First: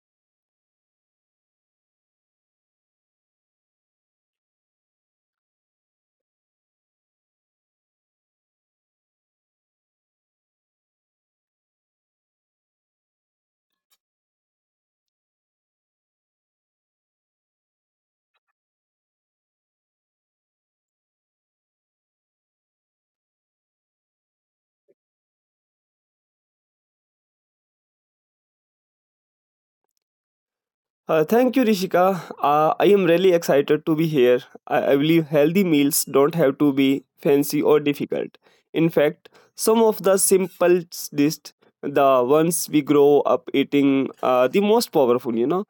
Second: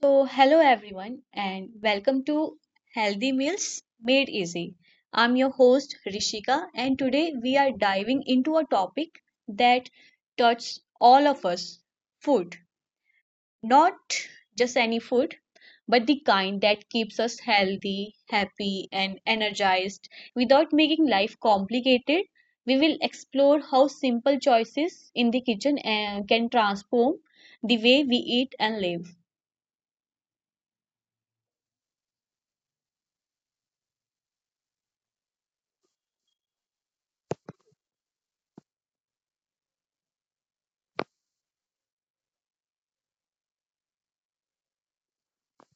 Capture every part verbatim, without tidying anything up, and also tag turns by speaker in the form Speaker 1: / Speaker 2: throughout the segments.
Speaker 1: So, hello everyone, and welcome to Healthy Meals Made Easy. I'm your host Rishika, and today we are diving into a topic that touches all of us food. Not just any food, but the kind that keeps us healthy, happy, and energized without making life complicated. We will explore how simple choices in the kitchen eh, can transform the way we eat and live.
Speaker 2: Uh, thank you, Rishika. Uh, I am really excited to be here. I, I believe healthy meals don't have to be fancy or difficult. In fact, some of the simplest dish, the ones we grow up eating, are the most powerful. You know,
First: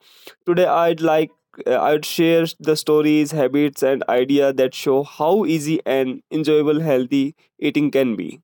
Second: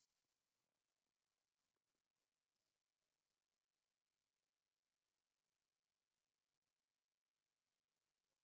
Speaker 2: today I'd like uh, I'd share the stories, habits, and idea that show how easy and enjoyable healthy eating can be.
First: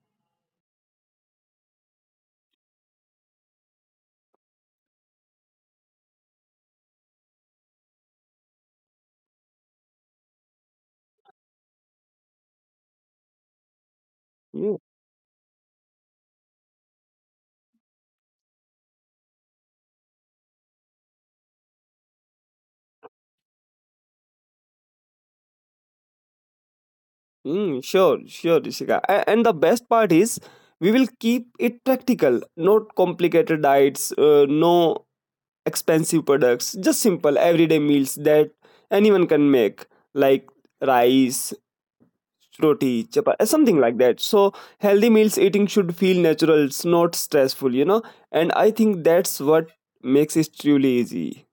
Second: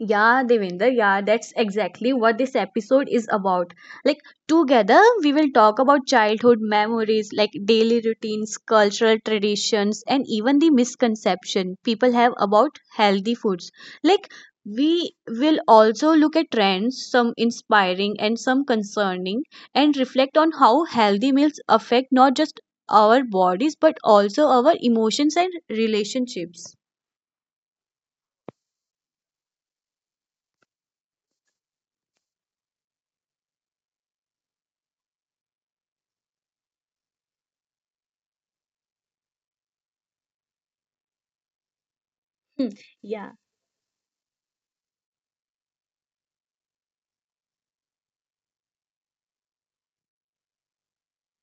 Speaker 1: Yeah, Devinder, yeah, that's exactly what this episode is about. Like, together we will talk about childhood memories, like daily routines, cultural traditions, and even the misconception people have about healthy foods. Like,
Speaker 2: Yeah.
Speaker 1: we will also look at trends, some inspiring and some concerning, and reflect on how healthy meals affect not just our bodies but also our emotions and relationships.
Speaker 2: Mm, sure, sure, Rishika. A- And the best part is we will keep it practical, not complicated diets, uh, no expensive products, just simple everyday meals that anyone can make, like rice,
Speaker 1: Hmm.
Speaker 2: roti,
Speaker 1: Yeah.
Speaker 2: chapati, something like that. So healthy meals eating should feel natural, it's not stressful, you know. And I think that's what makes it truly easy.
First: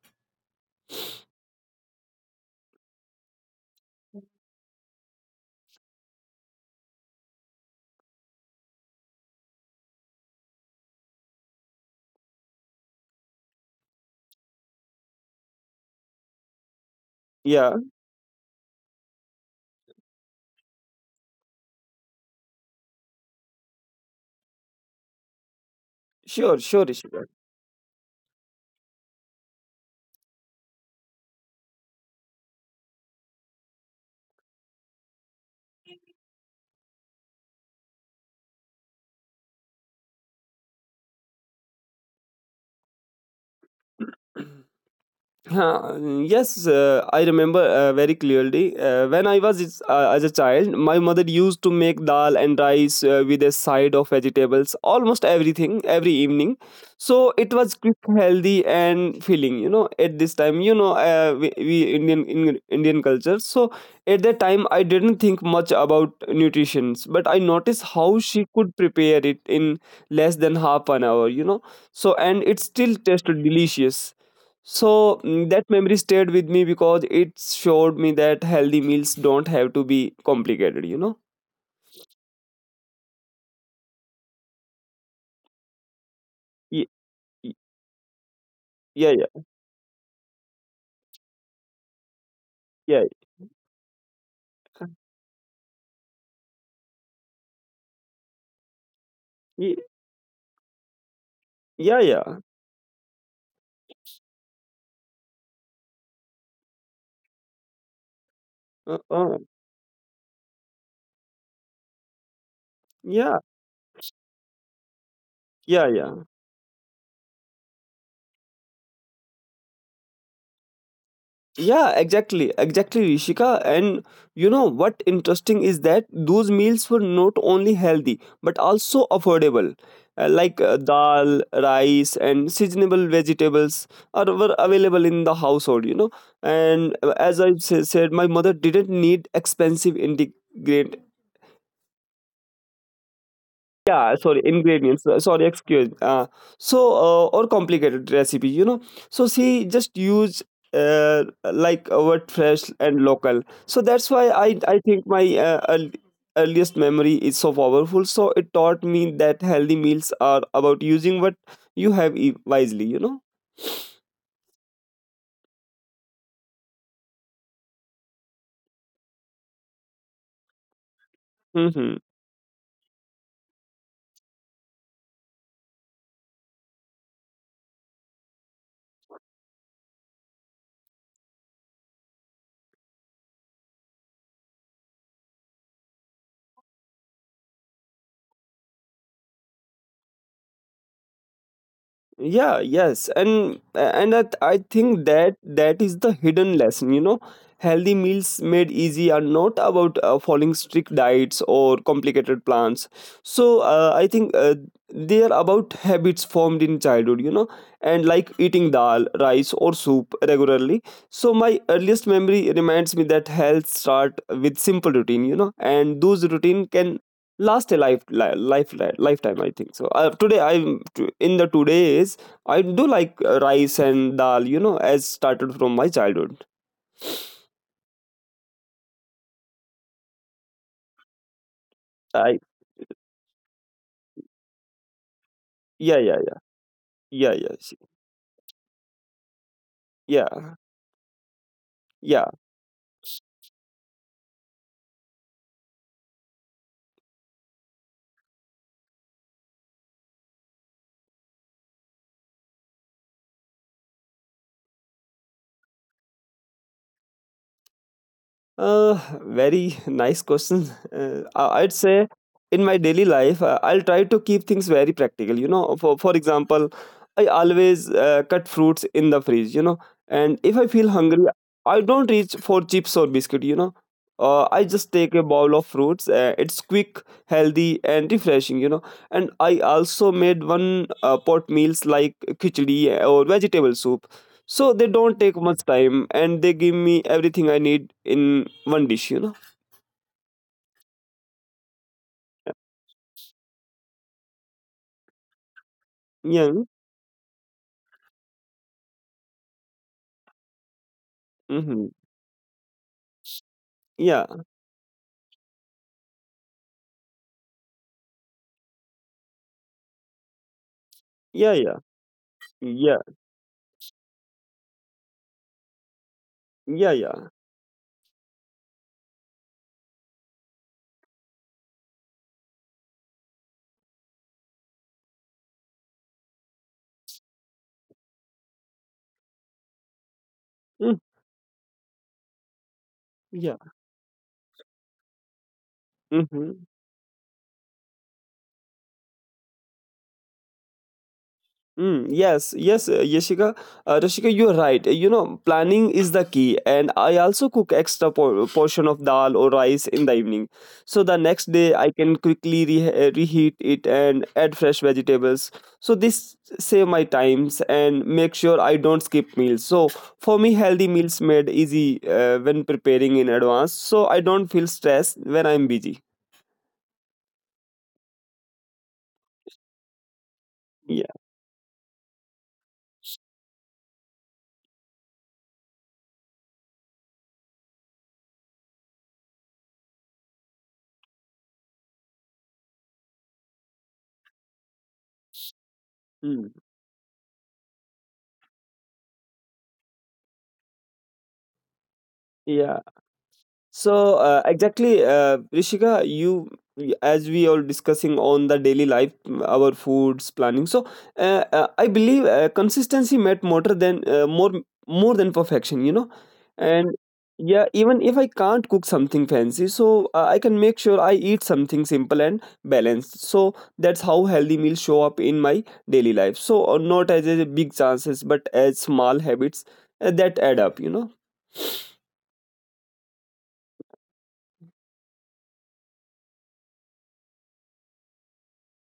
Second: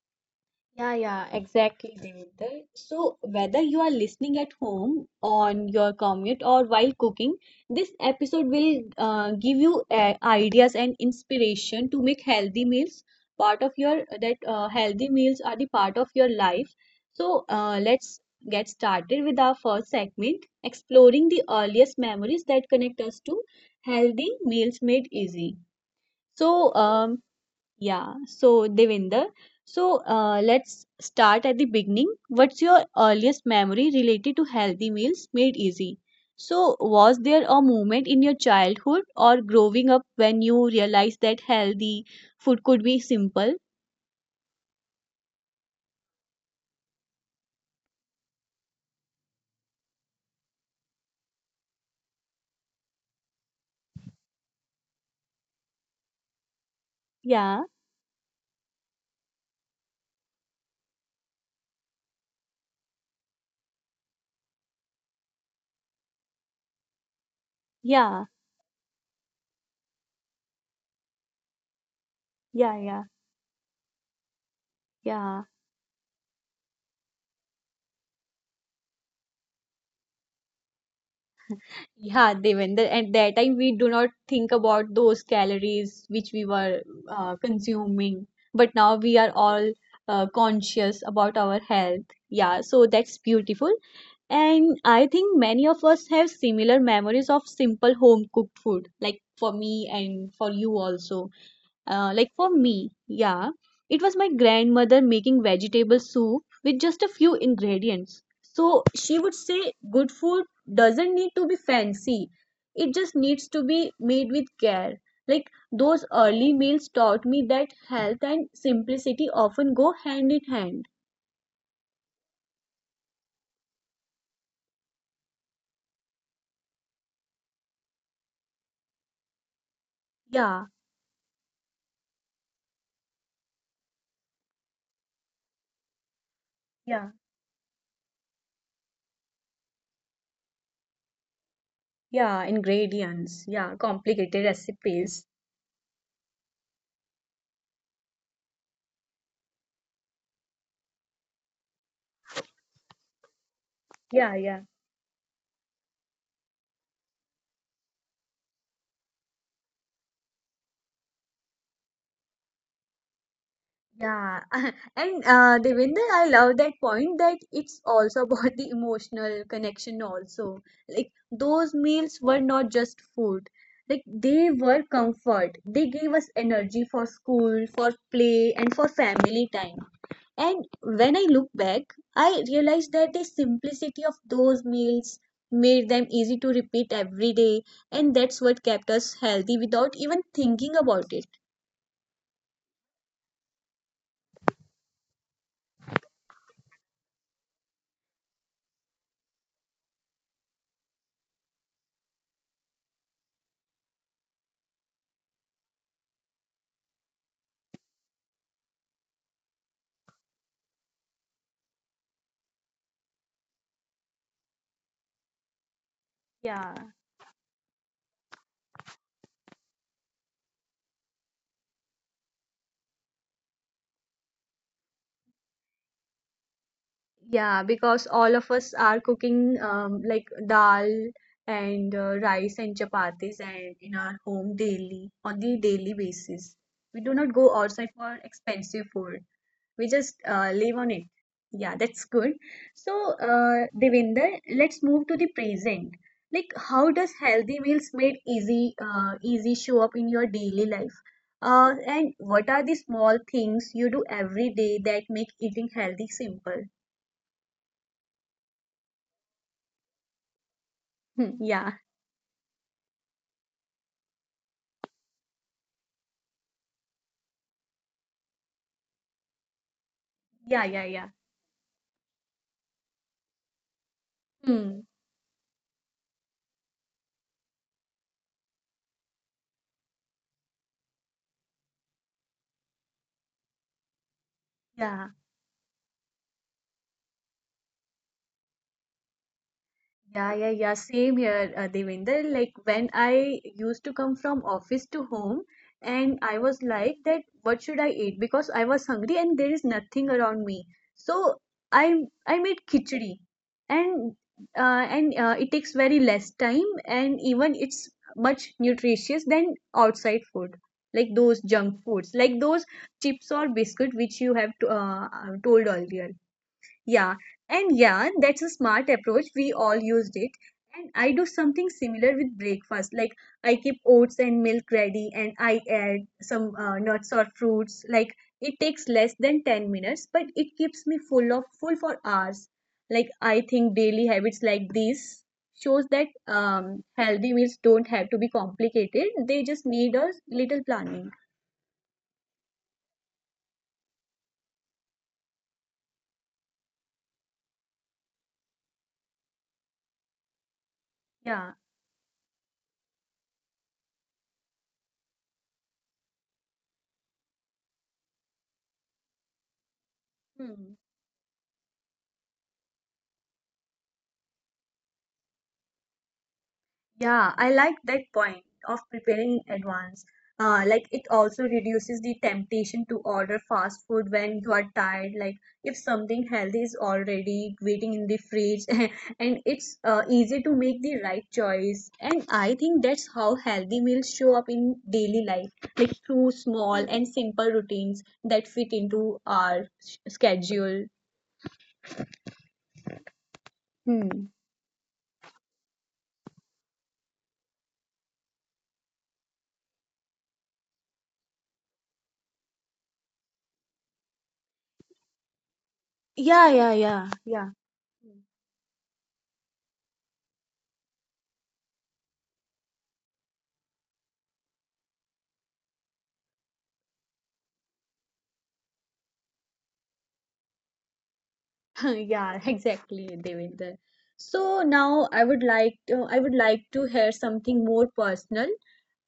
Speaker 1: Yeah, yeah, exactly, Devinder. So, whether you are listening at home, on your commute, or while cooking, this episode will uh, give you uh, ideas and inspiration to make healthy meals part of your that uh, healthy meals are the part of your life. So, uh,
Speaker 2: Yeah,
Speaker 1: let's get started with our first segment, exploring the earliest memories that connect us to healthy meals made easy.
Speaker 2: sure,
Speaker 1: So,
Speaker 2: sure,
Speaker 1: um,
Speaker 2: Ishika.
Speaker 1: yeah, so Devinder, so uh, let's start at the beginning. What's your earliest memory related to healthy meals made easy? So, was there a moment in your childhood or growing up when you realized that healthy food could be simple?
Speaker 2: Huh, mm, yes, uh, I remember uh, very clearly. Uh, when I was is- uh, As a child, my mother used to make dal and rice uh, with a side of vegetables, almost everything every evening. So
Speaker 1: Yeah,
Speaker 2: it was quick, healthy, and filling. You know, at this time, you know, uh, we, we Indian in, Indian culture. So at that time, I didn't think much about nutrition, but I noticed
Speaker 1: yeah,
Speaker 2: how she could prepare it in less than half an hour. You know, so and it
Speaker 1: yeah, yeah,
Speaker 2: still tasted delicious. so
Speaker 1: yeah.
Speaker 2: mm, that memory stayed with me because it showed me that healthy meals don't have to be complicated, you know?
Speaker 1: Yeah, Devender, at that time we do not think about those calories which we were
Speaker 2: Ye-
Speaker 1: uh,
Speaker 2: ye-
Speaker 1: consuming, but now we
Speaker 2: Yeah,
Speaker 1: are
Speaker 2: yeah,
Speaker 1: all uh, conscious about our health. Yeah, so
Speaker 2: yeah,
Speaker 1: that's beautiful. And I think many of us have similar memories of simple home cooked food, like for me
Speaker 2: ye-
Speaker 1: and for you also.
Speaker 2: yeah,
Speaker 1: Uh, like
Speaker 2: yeah.
Speaker 1: for me, yeah, it was my grandmother making vegetable soup with just a few ingredients. So
Speaker 2: Uh,
Speaker 1: she would
Speaker 2: uh,
Speaker 1: say good food doesn't need to be fancy, it just
Speaker 2: yeah,
Speaker 1: needs to be made with care. Like
Speaker 2: yeah,
Speaker 1: those
Speaker 2: yeah.
Speaker 1: early meals taught me that health and simplicity often go hand in hand.
Speaker 2: Yeah, exactly, exactly, Rishika. And you know what interesting is that those meals were not only healthy but also affordable. Uh, like
Speaker 1: Yeah,
Speaker 2: uh, dal, rice, and seasonable vegetables are were available in the household. You know, and
Speaker 1: yeah,
Speaker 2: uh, as I sa- said, my mother didn't need expensive integrated
Speaker 1: yeah, ingredients, yeah,
Speaker 2: yeah,
Speaker 1: complicated
Speaker 2: sorry, ingredients. uh,
Speaker 1: recipes.
Speaker 2: Sorry, excuse. Uh, so, uh, or complicated recipe, you know. So she just use uh, like uh, what fresh and local. So that's why
Speaker 1: Yeah,
Speaker 2: I
Speaker 1: yeah.
Speaker 2: I think my uh, earl- earliest memory is so powerful. So it taught me that healthy meals are about using what you have e- wisely, you know.
Speaker 1: Yeah, and uh, Devinder, I love that point that it's also about the emotional connection also. Like those
Speaker 2: Hmm,
Speaker 1: meals were not just food. Like they were comfort. They gave us energy for school, for play, and for family time. And when I look back, I realized that the simplicity of those meals made them easy to repeat every day, and that's what kept us healthy without even thinking about it.
Speaker 2: yeah, yes. And and that I think that that is the hidden lesson, you know. Healthy meals made easy are not about uh, following strict diets or complicated plans. So, uh, I think, uh, they are about habits formed in childhood, you know. And, like, eating dal, rice, or soup regularly. So my earliest memory reminds me that health start with simple routine, you know, and those
Speaker 1: Yeah.
Speaker 2: routine can last a life, li- life li- lifetime, I think. So, uh, today, i'm t- in the two days I do like uh, rice and dal, you know, as started from my childhood.
Speaker 1: Yeah, because all of us are cooking um, like dal and uh, rice
Speaker 2: I
Speaker 1: and chapatis and in our home daily on the daily
Speaker 2: Yeah, yeah,
Speaker 1: basis.
Speaker 2: yeah,
Speaker 1: We do not go
Speaker 2: yeah, yeah,
Speaker 1: outside
Speaker 2: sh-
Speaker 1: for expensive food. We just uh,
Speaker 2: yeah,
Speaker 1: live on it. Yeah, that's good.
Speaker 2: yeah.
Speaker 1: So, uh, Devinder, let's move to the present. Like, how does healthy meals made easy uh, easy show up in your daily life? Uh, and what are the small things you do every day that make eating healthy simple?
Speaker 2: Uh, Very nice question. Uh,
Speaker 1: Hmm.
Speaker 2: I- I'd
Speaker 1: Yeah,
Speaker 2: say in my daily life, uh, I'll try to keep things very practical. You know, for for example, I always uh, cut fruits in the fridge. You know, and if
Speaker 1: yeah,
Speaker 2: I
Speaker 1: yeah,
Speaker 2: feel
Speaker 1: yeah.
Speaker 2: hungry, I don't reach for chips or biscuit. You know, uh, I
Speaker 1: Hmm.
Speaker 2: just take a bowl of fruits. Uh, it's quick, healthy, and refreshing. You know, and I also made one uh, pot meals like khichdi or vegetable soup, so they
Speaker 1: Yeah,
Speaker 2: don't take much time and they give me everything I need in one dish, you know?
Speaker 1: yeah, yeah, yeah. Same here, uh, Devinder. Like when I used to come from office to home, and I
Speaker 2: Yeah.
Speaker 1: was like that, what should I eat? Because I was hungry and there is nothing around me. So
Speaker 2: Mm-hmm.
Speaker 1: I I made khichdi, and
Speaker 2: Yeah.
Speaker 1: uh, and uh, it takes very less time, and even it's much nutritious than outside food, like those
Speaker 2: Yeah. Yeah.
Speaker 1: junk foods, like those
Speaker 2: Yeah.
Speaker 1: chips or biscuit which you have to, uh, uh, told earlier.
Speaker 2: Yeah.
Speaker 1: Yeah,
Speaker 2: Yeah.
Speaker 1: and yeah, that's a smart approach. We all used it. And I do something similar with breakfast. Like I keep oats and milk ready and I add some uh, nuts or fruits. Like it takes less than ten minutes, but it keeps
Speaker 2: Mm.
Speaker 1: me full of full for hours. Like I
Speaker 2: Yeah.
Speaker 1: think daily habits like these shows that
Speaker 2: Mm-hmm.
Speaker 1: um, healthy meals don't have to be complicated. They just need a little planning.
Speaker 2: Mm, yes, yes, uh, Yashika, uh, Rashika, you're right. You know, planning is the key, and I also cook extra por- portion of dal or rice in the evening, so the
Speaker 1: Yeah.
Speaker 2: next day I can quickly re- uh, reheat it and add fresh vegetables. So this save my times and make sure I don't skip meals. So for me,
Speaker 1: Hmm.
Speaker 2: healthy meals made easy uh, when preparing in advance, so I don't feel stressed when I'm busy.
Speaker 1: Yeah, I like that point of preparing in advance. Uh, like it
Speaker 2: Yeah,
Speaker 1: also reduces the temptation to order fast food when you are tired. Like if something healthy is already waiting in the fridge, and it's uh, easy to make the right choice. And I think that's how healthy meals show up in daily life, like through
Speaker 2: mm,
Speaker 1: small and simple routines that fit into our s- schedule.
Speaker 2: yeah. So,
Speaker 1: Hmm.
Speaker 2: uh, exactly, uh, Rishika, you as we are discussing on the daily life, mm, our foods planning. So, uh, uh, I believe uh, consistency met more than uh, more more than perfection. You know,
Speaker 1: Yeah, yeah,
Speaker 2: and
Speaker 1: yeah, yeah.
Speaker 2: yeah, even if I can't cook something fancy, so uh, I can make sure I eat something simple and balanced. So that's how healthy meals show up in my daily life. So, uh, not as a big chances, but as small habits uh, that add up. You know.
Speaker 1: Yeah, exactly, Devinder. So now I would like to, I would like to hear something more personal.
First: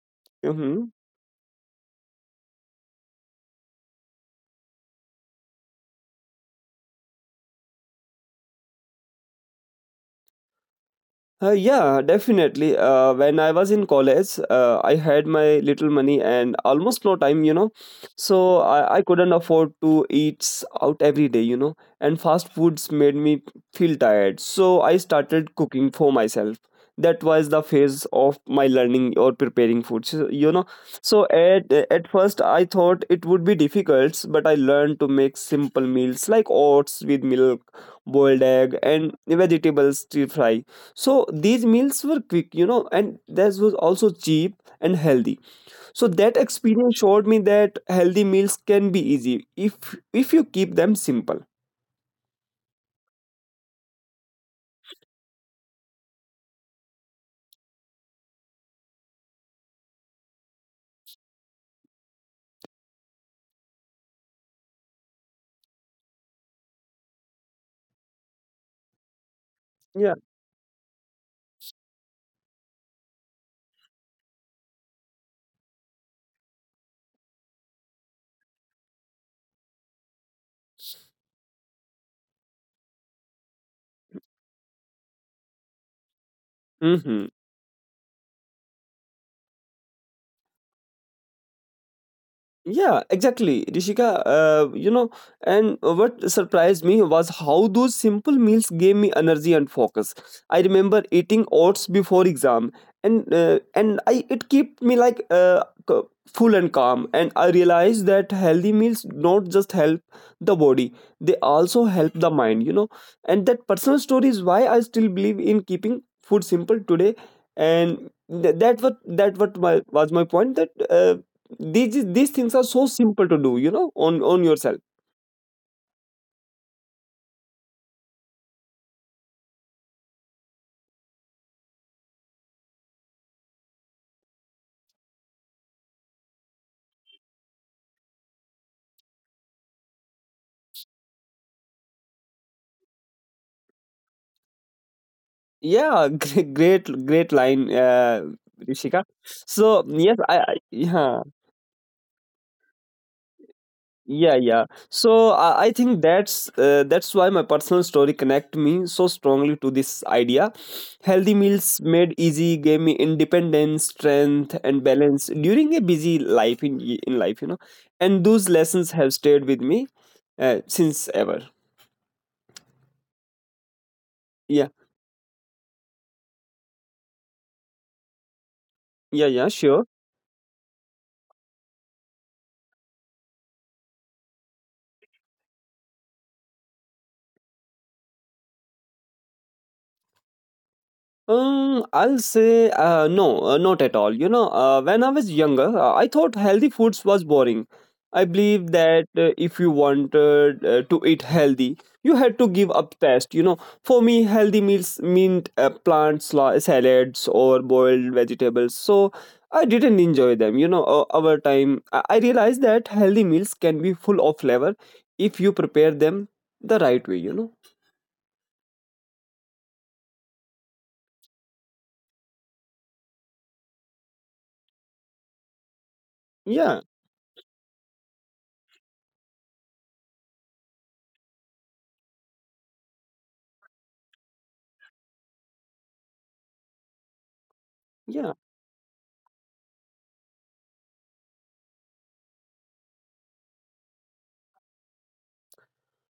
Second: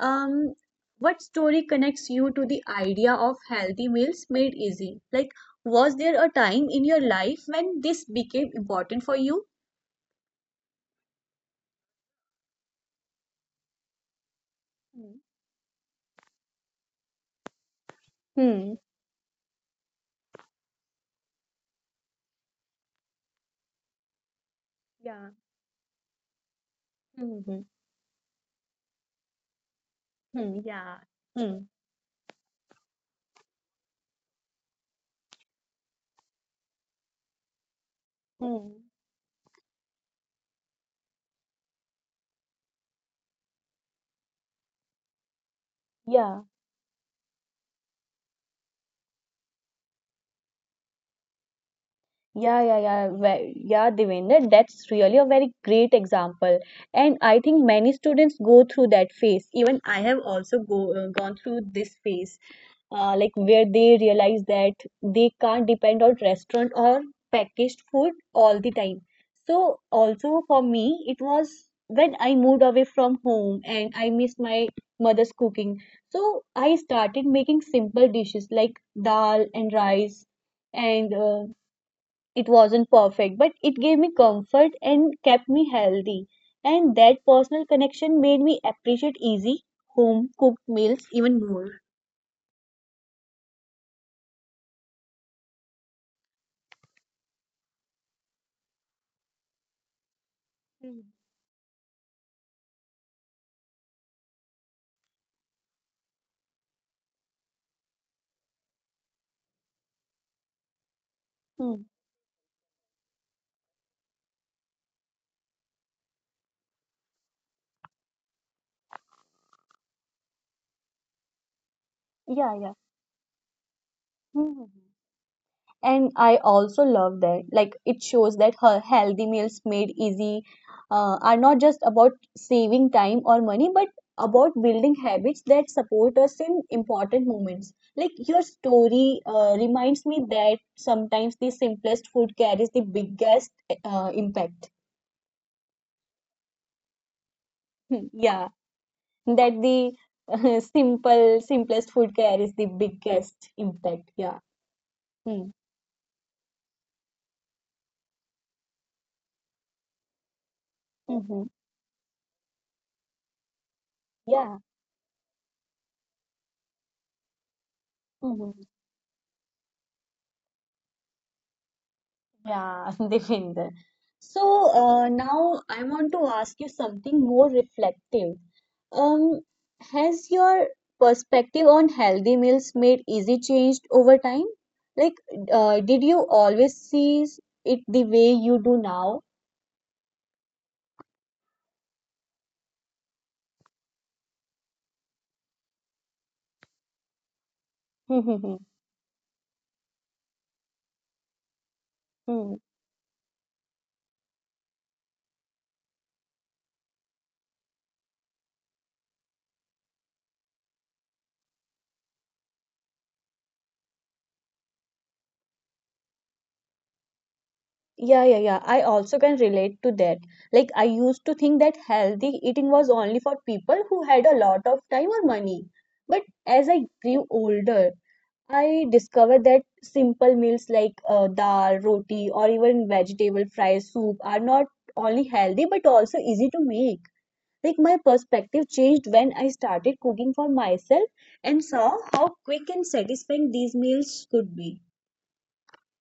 Speaker 1: Um,
Speaker 2: Mm-hmm.
Speaker 1: what story connects you to the idea of healthy meals made easy? Like, was there a time in your life when this became important for you?
Speaker 2: Uh, yeah, definitely. Uh, when I was in college, uh, I
Speaker 1: Hmm.
Speaker 2: had my little money and almost no time, you know. So
Speaker 1: Hmm.
Speaker 2: I, I couldn't afford to eat s- out every day, you know. And fast foods made me feel tired. So I
Speaker 1: Yeah.
Speaker 2: started cooking for myself. That was
Speaker 1: Hmm.
Speaker 2: the phase of my learning or preparing food, so, you
Speaker 1: Hmm.
Speaker 2: know.
Speaker 1: Yeah.
Speaker 2: So
Speaker 1: Hmm.
Speaker 2: at at first I thought it would be difficult, but I learned to make simple meals like oats with milk, boiled
Speaker 1: Hmm.
Speaker 2: egg, and vegetables stir fry, so these meals were quick, you know, and this was also cheap and healthy. So that
Speaker 1: Yeah.
Speaker 2: experience showed me that healthy meals can be easy if if you keep them simple.
Speaker 1: Yeah, yeah, yeah, ve- yeah, Devendra, that's really a very great example. And I think many students go through that phase. Even I have also go, uh, gone through this phase, uh, like where they realize that they can't depend on restaurant or packaged food all the time. So
Speaker 2: Yeah.
Speaker 1: also for me, it was when I moved away from home and I missed my mother's cooking. So I started making simple dishes like dal and rice and uh, it wasn't perfect, but it gave me comfort and kept me healthy. And that
Speaker 2: Hmm.
Speaker 1: personal connection made me appreciate easy home cooked meals even more.
Speaker 2: Yeah, exactly, Rishika. Uh, you know, and what surprised me was how those simple meals gave me energy and focus. I remember
Speaker 1: Mhm.
Speaker 2: eating oats before exam, and uh, and I it kept me like uh, c- full and calm. And I realized that healthy meals not just help the body; they also
Speaker 1: Hmm.
Speaker 2: help the mind. You know, and that personal story is why I still believe in keeping food simple today. And th- that what that what my was my point that. Uh, these these things
Speaker 1: Yeah,
Speaker 2: are
Speaker 1: yeah.
Speaker 2: so simple to do, you know, on on
Speaker 1: Hmm.
Speaker 2: yourself.
Speaker 1: And I also love that like it shows that her healthy meals made easy uh, are not just about saving time or money but about building habits that support us in important moments like your story uh, reminds me that sometimes the simplest food carries the biggest uh, impact.
Speaker 2: Yeah. Great, great, great line, uh
Speaker 1: Yeah
Speaker 2: Rishika.
Speaker 1: that
Speaker 2: So,
Speaker 1: the
Speaker 2: yes, i I- yeah,
Speaker 1: simple simplest food carries the biggest impact,
Speaker 2: yeah,
Speaker 1: yeah.
Speaker 2: yeah. So,
Speaker 1: Hmm.
Speaker 2: i, I think that's uh, that's why my personal story connect me so strongly to this idea. Healthy
Speaker 1: Mm-hmm.
Speaker 2: meals made easy gave me independence, strength,
Speaker 1: Yeah.
Speaker 2: and balance during a busy life, in in life, you know. And those
Speaker 1: Hmm.
Speaker 2: lessons have stayed with me uh, since ever.
Speaker 1: Yeah, Devinder.
Speaker 2: Yeah,
Speaker 1: So uh, now I want to ask you something more reflective.
Speaker 2: yeah, yeah.
Speaker 1: Um,
Speaker 2: Sure.
Speaker 1: has your perspective on healthy meals made easy changed over time? Like, uh, did you always see it the way you do now?
Speaker 2: Um, I'll say, uh, no, uh, not at all. You know, uh, when I was younger, uh, I thought healthy foods was boring. I
Speaker 1: Hmm.
Speaker 2: believed that uh, if you wanted uh, to eat healthy, you had to
Speaker 1: Hmm.
Speaker 2: give up taste. You know, for me, healthy meals meant uh, plants, la- salads, or boiled vegetables. So I didn't enjoy them. You know, uh, over time, I-, I realized that healthy meals can be full of flavor if you prepare them the right way. You know,
Speaker 1: Yeah, yeah, yeah. I also can relate to that. Like, I used to think that healthy eating was only for people who had a lot of time or money. But
Speaker 2: yeah,
Speaker 1: as I grew older, I discovered that simple meals like uh, dal, roti, or even vegetable fry soup are not only healthy but also easy to make. Like my
Speaker 2: yeah.
Speaker 1: perspective changed when I started cooking for myself and saw how quick and satisfying these meals could be.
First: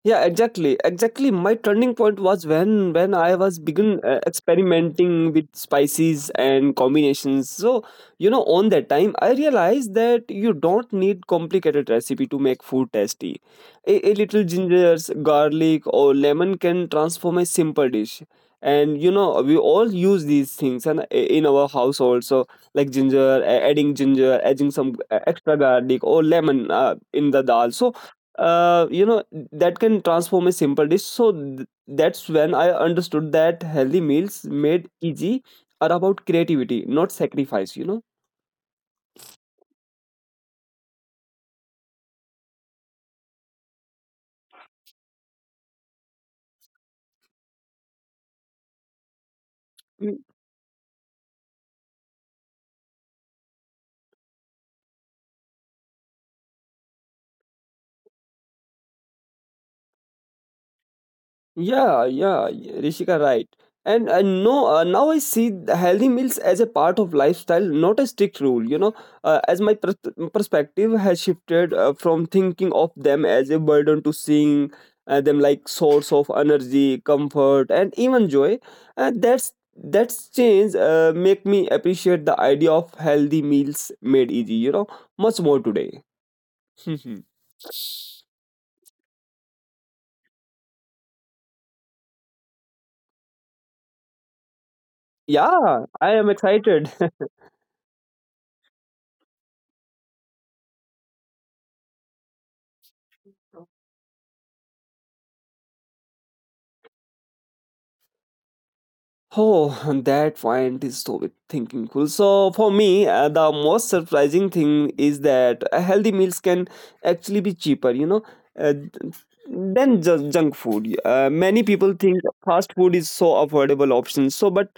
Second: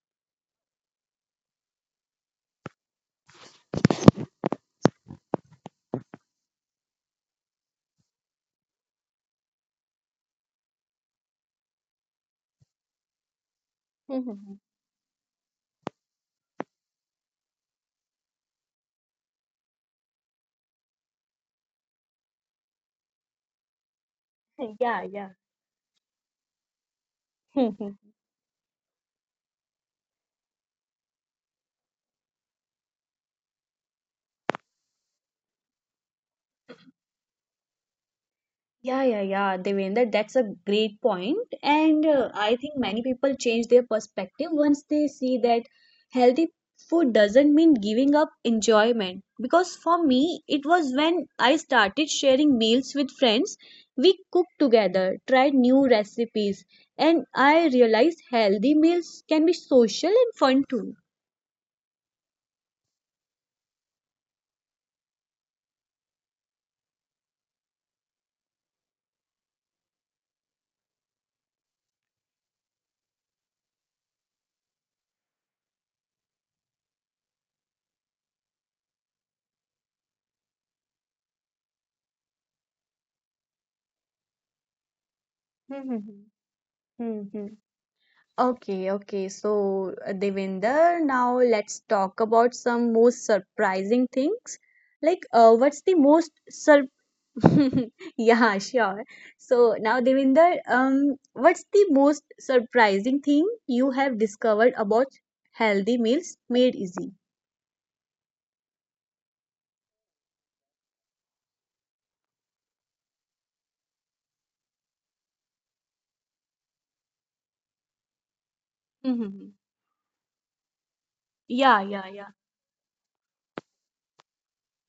Speaker 2: Yeah, exactly, exactly. My turning point was when when I was begin uh, experimenting with spices and combinations. So, you know, on that time, I realized that you don't need complicated recipe to make food tasty. A, a little ginger, garlic, or lemon can transform a simple dish. And you know, we all use these things and in our house also, like ginger, a- adding ginger, adding some
Speaker 1: Yeah,
Speaker 2: uh,
Speaker 1: yeah.
Speaker 2: extra garlic or lemon uh, in the dal. So, uh, you know that can transform a simple dish. So th- that's when I understood that healthy meals made easy are about creativity, not sacrifice, you know.
Speaker 1: Yeah, yeah, yeah, Devendra, that's a great point. And uh, I think many people change their perspective once they see that healthy food doesn't mean giving up enjoyment. Because for me, it was when I started sharing meals with friends. We cooked together, tried new recipes, and I realized healthy meals can be social and fun too.
Speaker 2: Yeah, yeah, y- Rishika, right. And uh, no, uh, now I see the healthy meals as a part of lifestyle, not a strict rule. You know, uh, as my pers- perspective has shifted uh, from thinking of them as a burden to seeing uh, them like source of energy, comfort, and even joy. And that's that's change uh, make me appreciate the idea of healthy meals made easy. You know, much more today.
Speaker 1: Okay, okay. So, uh, Devinder, now let's talk about some most surprising things. Like, uh, what's the
Speaker 2: Yeah, I
Speaker 1: most
Speaker 2: am
Speaker 1: sur-
Speaker 2: excited.
Speaker 1: Yeah, sure. So now, Devinder, um, what's the most surprising thing you have discovered about healthy meals made easy?
Speaker 2: Oh, that point is so thinking cool. So for me, uh, the most surprising thing is that uh, healthy meals can actually be cheaper, you know, uh,
Speaker 1: Mm-hmm.
Speaker 2: than ju- junk food. Uh, many
Speaker 1: Yeah,
Speaker 2: people
Speaker 1: yeah, yeah.
Speaker 2: think fast food is so affordable option. So, but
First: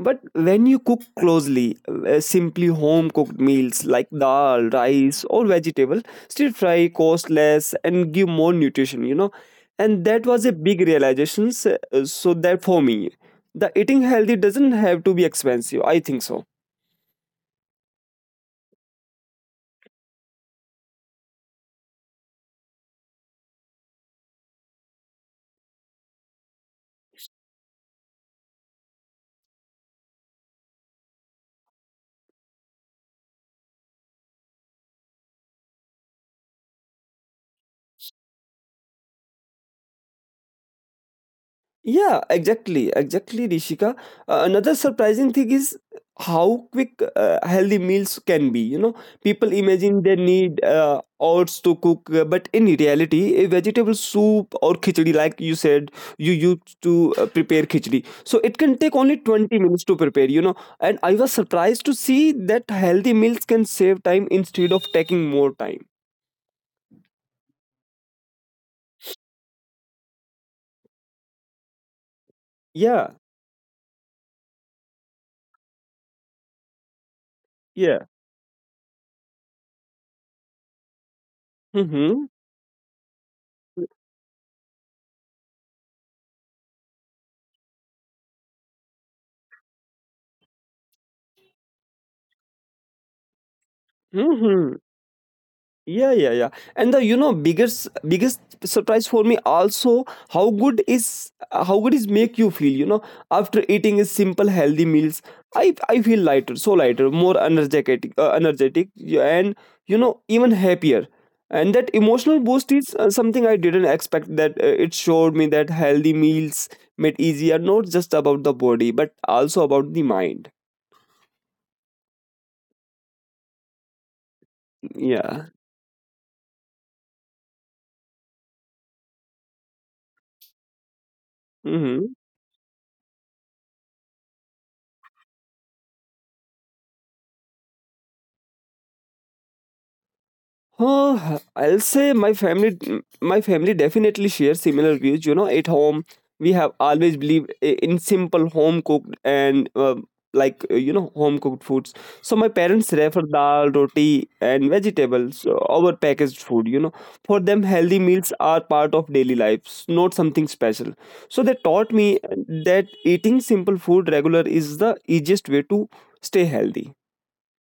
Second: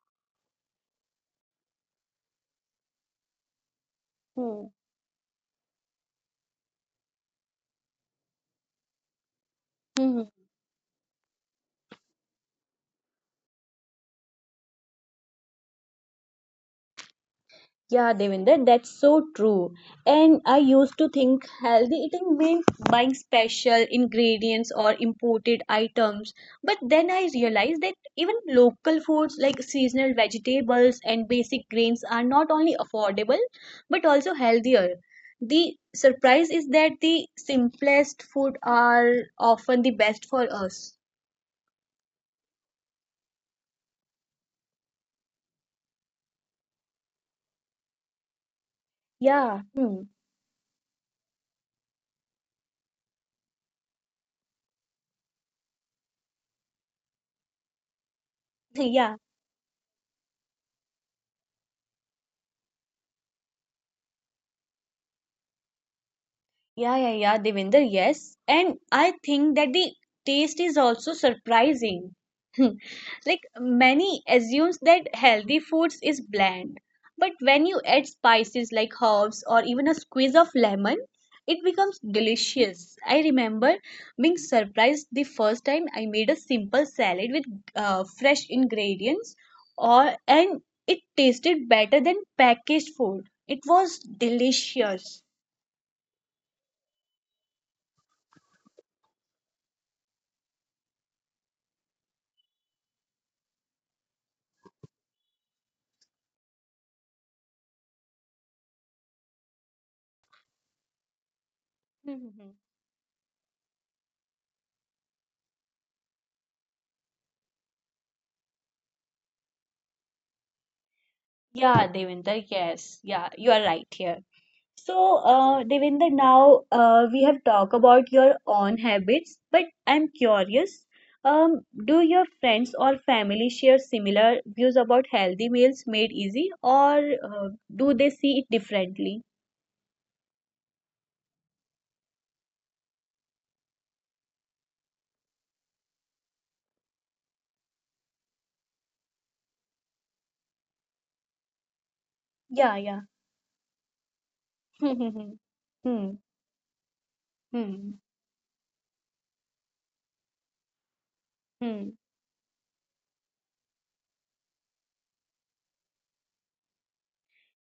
Speaker 2: but when you cook closely, uh, simply home cooked meals like dal,
Speaker 1: Hmm.
Speaker 2: rice, or vegetable, stir fry cost less and give more nutrition, you know. And that was a big realization. s- uh, So that for me, the eating healthy doesn't have to be expensive. I think so.
Speaker 1: Yeah, Devinder, that's so true. And I used to think healthy eating meant buying special ingredients or imported items. But then I realized that even local foods like seasonal vegetables and basic grains are not only affordable but also healthier. The surprise is that the simplest food are often the best for us.
Speaker 2: Yeah, exactly, exactly, Rishika. Uh, another surprising thing is how quick uh, healthy meals can be. You know,
Speaker 1: Yeah,
Speaker 2: people
Speaker 1: hmm.
Speaker 2: imagine they need uh, hours to cook, uh, but in reality, a vegetable soup or khichdi, like you said, you used to uh, prepare khichdi, so it can take
Speaker 1: Yeah.
Speaker 2: only twenty minutes to prepare. You know, and I was surprised to see that healthy meals can save time instead of taking more time.
Speaker 1: Yeah, yeah, yeah, Devinder, yes. And I think that the taste is also surprising.
Speaker 2: Yeah,
Speaker 1: Like many assumes that healthy foods is bland, but when you add
Speaker 2: yeah.
Speaker 1: spices like herbs or even a squeeze of lemon, it becomes
Speaker 2: Mm-hmm.
Speaker 1: delicious. I remember being surprised the first time I made a simple salad with uh, fresh ingredients or and it tasted better than packaged food. It was
Speaker 2: Mm-hmm.
Speaker 1: delicious.
Speaker 2: Yeah, yeah, yeah. And the you know biggest biggest surprise for me also how good is how good is make you feel. You know, after eating a simple healthy meals, I I feel lighter, so lighter, more energetic, uh, energetic, yeah, and you know even happier. And that emotional boost is uh, something I didn't expect. That uh, it showed me that healthy meals made easier not just about the body but also about the mind.
Speaker 1: Yeah, Devinder, yes. Yeah, you are right here. So,
Speaker 2: Yeah.
Speaker 1: uh, Devinder, now uh, we have talked about your own habits, but I'm curious, um, do
Speaker 2: Mm-hmm.
Speaker 1: your friends or family share similar views about healthy meals made easy, or uh, do they see it differently?
Speaker 2: Huh, I'll say my family my family definitely shares similar views. You know, at home we have always believed i- in simple home cooked and uh, like uh, you know home cooked foods. So my
Speaker 1: Yeah,
Speaker 2: parents
Speaker 1: yeah.
Speaker 2: refer dal, roti, and
Speaker 1: Hmm, hmm,
Speaker 2: vegetables uh, over
Speaker 1: hmm,
Speaker 2: packaged food. You know, for
Speaker 1: hmm,
Speaker 2: them
Speaker 1: hmm,
Speaker 2: healthy meals are part of daily lives, not something special. So they
Speaker 1: hmm.
Speaker 2: taught me that eating simple food regular is the easiest way to stay healthy.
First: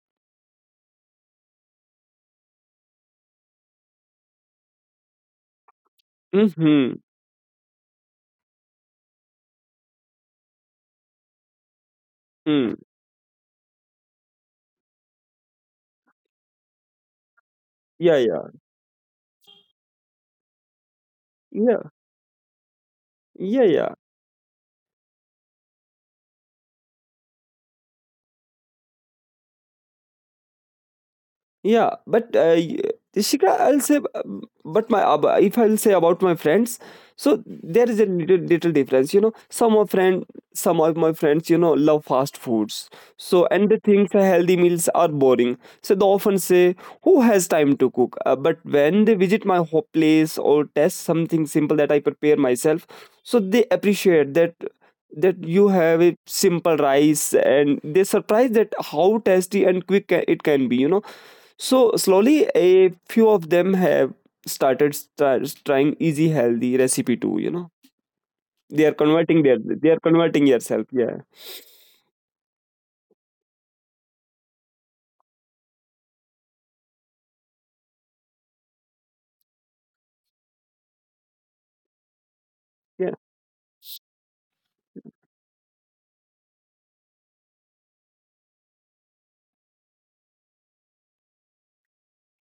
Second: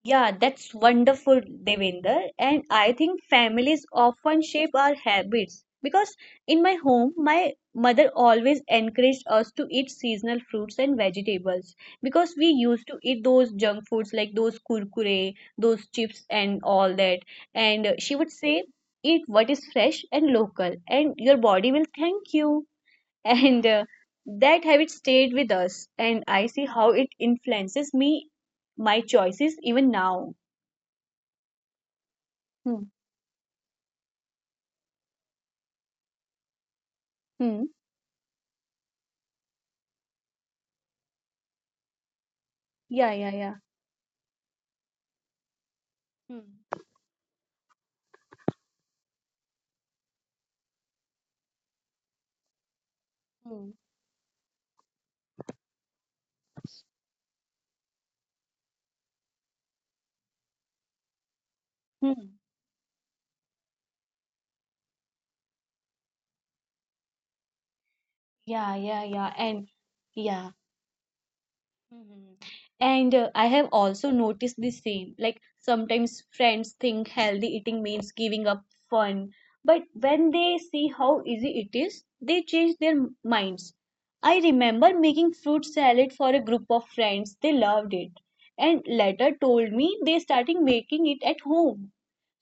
Speaker 1: Yeah, that's wonderful, Devinder. And I think families often shape our habits because in my
Speaker 2: Mm-hmm.
Speaker 1: home, my mother always encouraged us to eat seasonal fruits and vegetables because we
Speaker 2: Mm.
Speaker 1: used to eat those junk foods like those kurkure, those chips, and all that. And uh, she
Speaker 2: Yeah,
Speaker 1: would
Speaker 2: yeah,
Speaker 1: say, eat what is fresh and local, and your body will
Speaker 2: yeah,
Speaker 1: thank you,
Speaker 2: yeah,
Speaker 1: and uh,
Speaker 2: yeah.
Speaker 1: that habit stayed with us and I see how it influences me my choices even now.
Speaker 2: Yeah, but uh, y-
Speaker 1: Hmm.
Speaker 2: Shikha, I'll say, uh, but my ab- if I'll say about my friends, so
Speaker 1: Hmm.
Speaker 2: there is a little, little difference. You know, some of friend, some of my friends, you know, love fast foods.
Speaker 1: Yeah, yeah,
Speaker 2: So
Speaker 1: yeah.
Speaker 2: and they think the healthy meals are boring. So they often
Speaker 1: Hmm.
Speaker 2: say, "Who has time to cook?" Uh, but when they visit my ho- place or test something simple that I prepare myself, so they
Speaker 1: Hmm.
Speaker 2: appreciate that that you have a simple rice and they surprised that how tasty and quick ca- it can be, you know. So
Speaker 1: Hmm.
Speaker 2: slowly, a few of them have started st- trying easy healthy recipe too. You know,
Speaker 1: Yeah,
Speaker 2: they are
Speaker 1: yeah, yeah,
Speaker 2: converting their
Speaker 1: and
Speaker 2: they are converting
Speaker 1: yeah.
Speaker 2: yourself. Yeah,
Speaker 1: Mhm. And uh, I have also noticed the same. Like sometimes friends think healthy eating means giving up fun, but when they see how easy it is, they change their
Speaker 2: yeah,
Speaker 1: m- minds. I remember making fruit salad for a group of friends. They loved it and later told me they started making it at home.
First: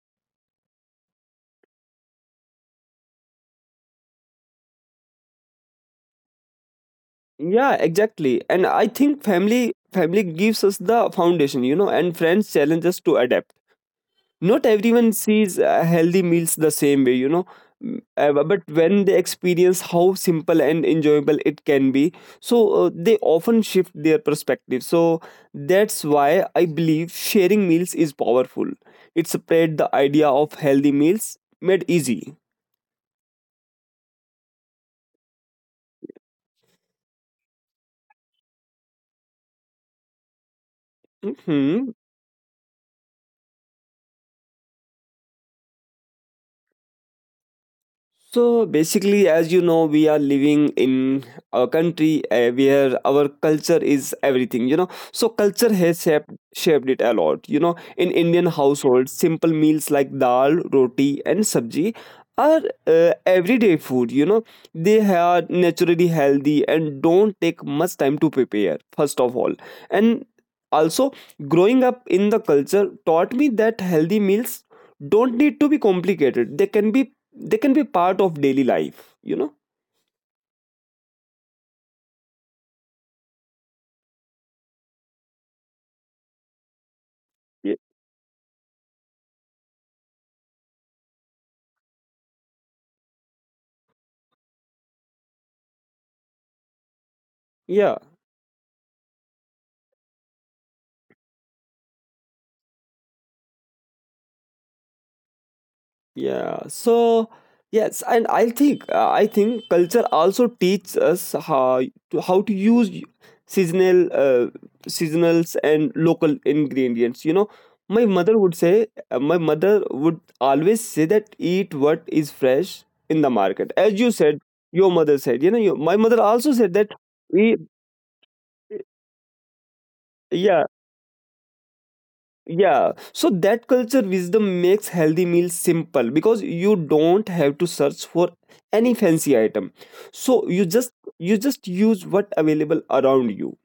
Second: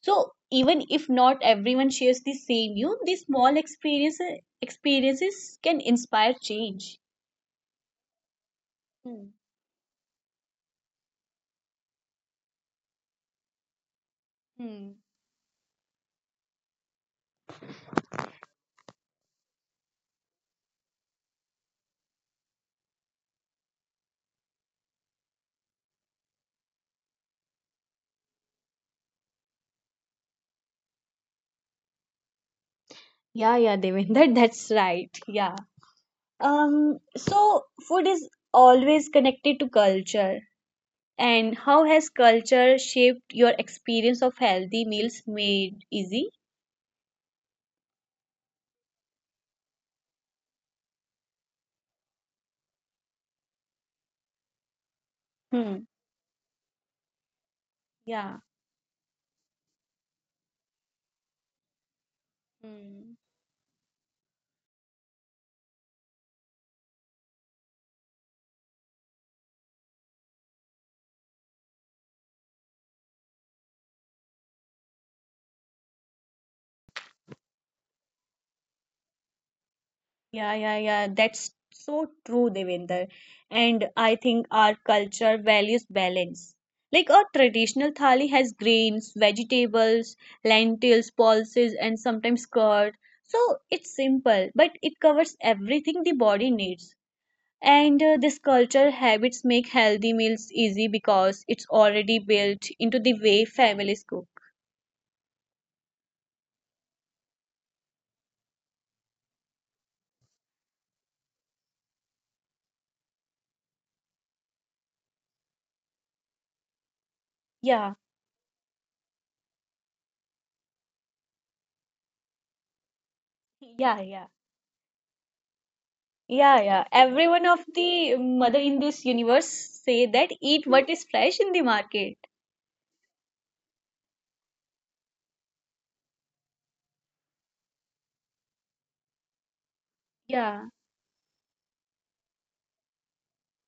Speaker 1: So even if not everyone shares the same view, these small experiences experiences can inspire change.
Speaker 2: yeah. Exactly. And I think
Speaker 1: Hmm.
Speaker 2: family family gives us the foundation. You know, and friends challenge us to adapt. Not
Speaker 1: Hmm.
Speaker 2: everyone sees uh, healthy meals the same way, you know. Mm, uh, bu- but when they experience how simple and enjoyable it can be, so uh, they often shift their perspective. So that's why I believe sharing meals is powerful. It spread the idea of healthy meals made easy.
Speaker 1: Yeah, yeah, Devendra, that's right. Yeah. Um, so food is always connected to culture. And how
Speaker 2: Mhm.
Speaker 1: has culture shaped your experience of healthy meals made easy?
Speaker 2: So basically, as you know, we are living in a country uh, where our culture is everything, you know. So culture
Speaker 1: Hmm.
Speaker 2: has shaped, shaped it a lot, you know. In
Speaker 1: Yeah.
Speaker 2: Indian households, simple meals like dal, roti, and sabji are uh,
Speaker 1: Hmm.
Speaker 2: everyday food, you know. They are naturally healthy and don't take much time to prepare, first of all. And also, growing up in the culture taught me that healthy meals don't need to be complicated. They can be they can be part of daily life, you know.
Speaker 1: Yeah, yeah, yeah. That's so true, Devinder. And I think our culture values balance. Like our
Speaker 2: Ye-
Speaker 1: traditional thali has grains, vegetables, lentils, pulses, and sometimes curd. So it's simple, but it covers everything the body needs.
Speaker 2: yeah,
Speaker 1: And uh, this culture habits make healthy meals easy because it's already built into the way families cook.
Speaker 2: yeah. So yes, and I think uh, I think culture also teaches us how to, how to use seasonal uh, seasonals and local ingredients, you know.
Speaker 1: Yeah,
Speaker 2: My mother would say, uh, my mother would always say that eat what is fresh in the market. As
Speaker 1: yeah,
Speaker 2: you
Speaker 1: yeah.
Speaker 2: said, your mother said, you know. Your, my mother also
Speaker 1: Yeah,
Speaker 2: said
Speaker 1: yeah.
Speaker 2: that.
Speaker 1: Every one
Speaker 2: We
Speaker 1: of the mother in this universe say that eat
Speaker 2: Yeah.
Speaker 1: what is fresh in the market.
Speaker 2: Yeah, so that culture wisdom makes healthy meals simple, because you don't have to search for any fancy item. So
Speaker 1: Yeah.
Speaker 2: you just you just use what available around you.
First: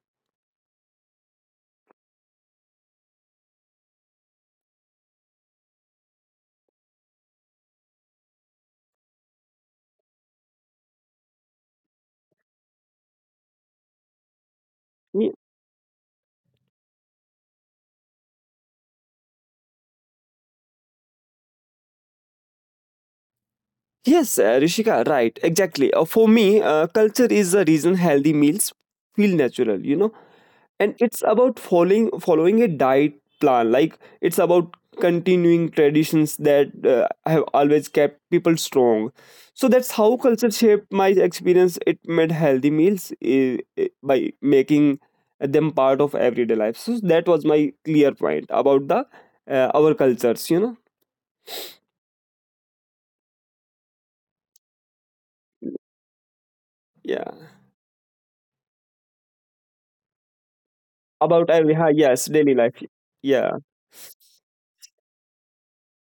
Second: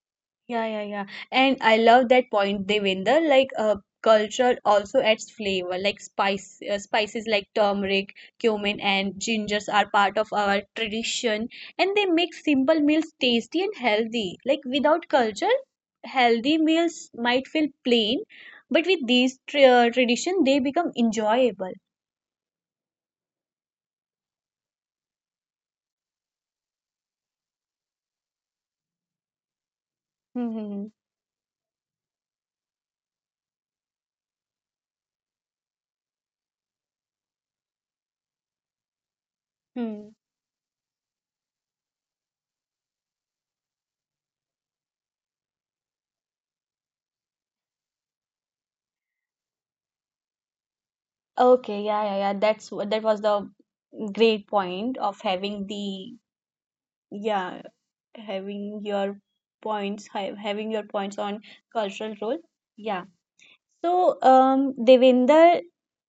Speaker 1: Yeah, yeah, yeah. And I love that point, Devinder. Like, uh, culture also adds flavor. Like spice, uh, spices like turmeric, cumin, and gingers are part of our tradition, and they make simple meals tasty and healthy. Like without
Speaker 2: Ye-
Speaker 1: culture, healthy meals might feel plain, but with these tra- uh, tradition, they become enjoyable.
Speaker 2: Yes, uh, Rishika, right, exactly. Uh, for me, uh, culture is the reason healthy meals feel natural. You know,
Speaker 1: Hmm.
Speaker 2: and it's about following following a diet plan. Like it's about continuing traditions that uh, have always kept people strong. So that's
Speaker 1: Hmm.
Speaker 2: how culture shaped my experience. It made healthy meals eh, eh, by making them part of everyday life. So that was my clear point about the uh, our cultures, you know.
Speaker 1: Okay, yeah, yeah, yeah. That's wh- that was the great point of having the
Speaker 2: Yeah,
Speaker 1: yeah, having your points, ha- having your points on
Speaker 2: about every ha-
Speaker 1: cultural
Speaker 2: yes,
Speaker 1: role.
Speaker 2: daily life.
Speaker 1: Yeah.
Speaker 2: Yeah.
Speaker 1: So, um, Devinder,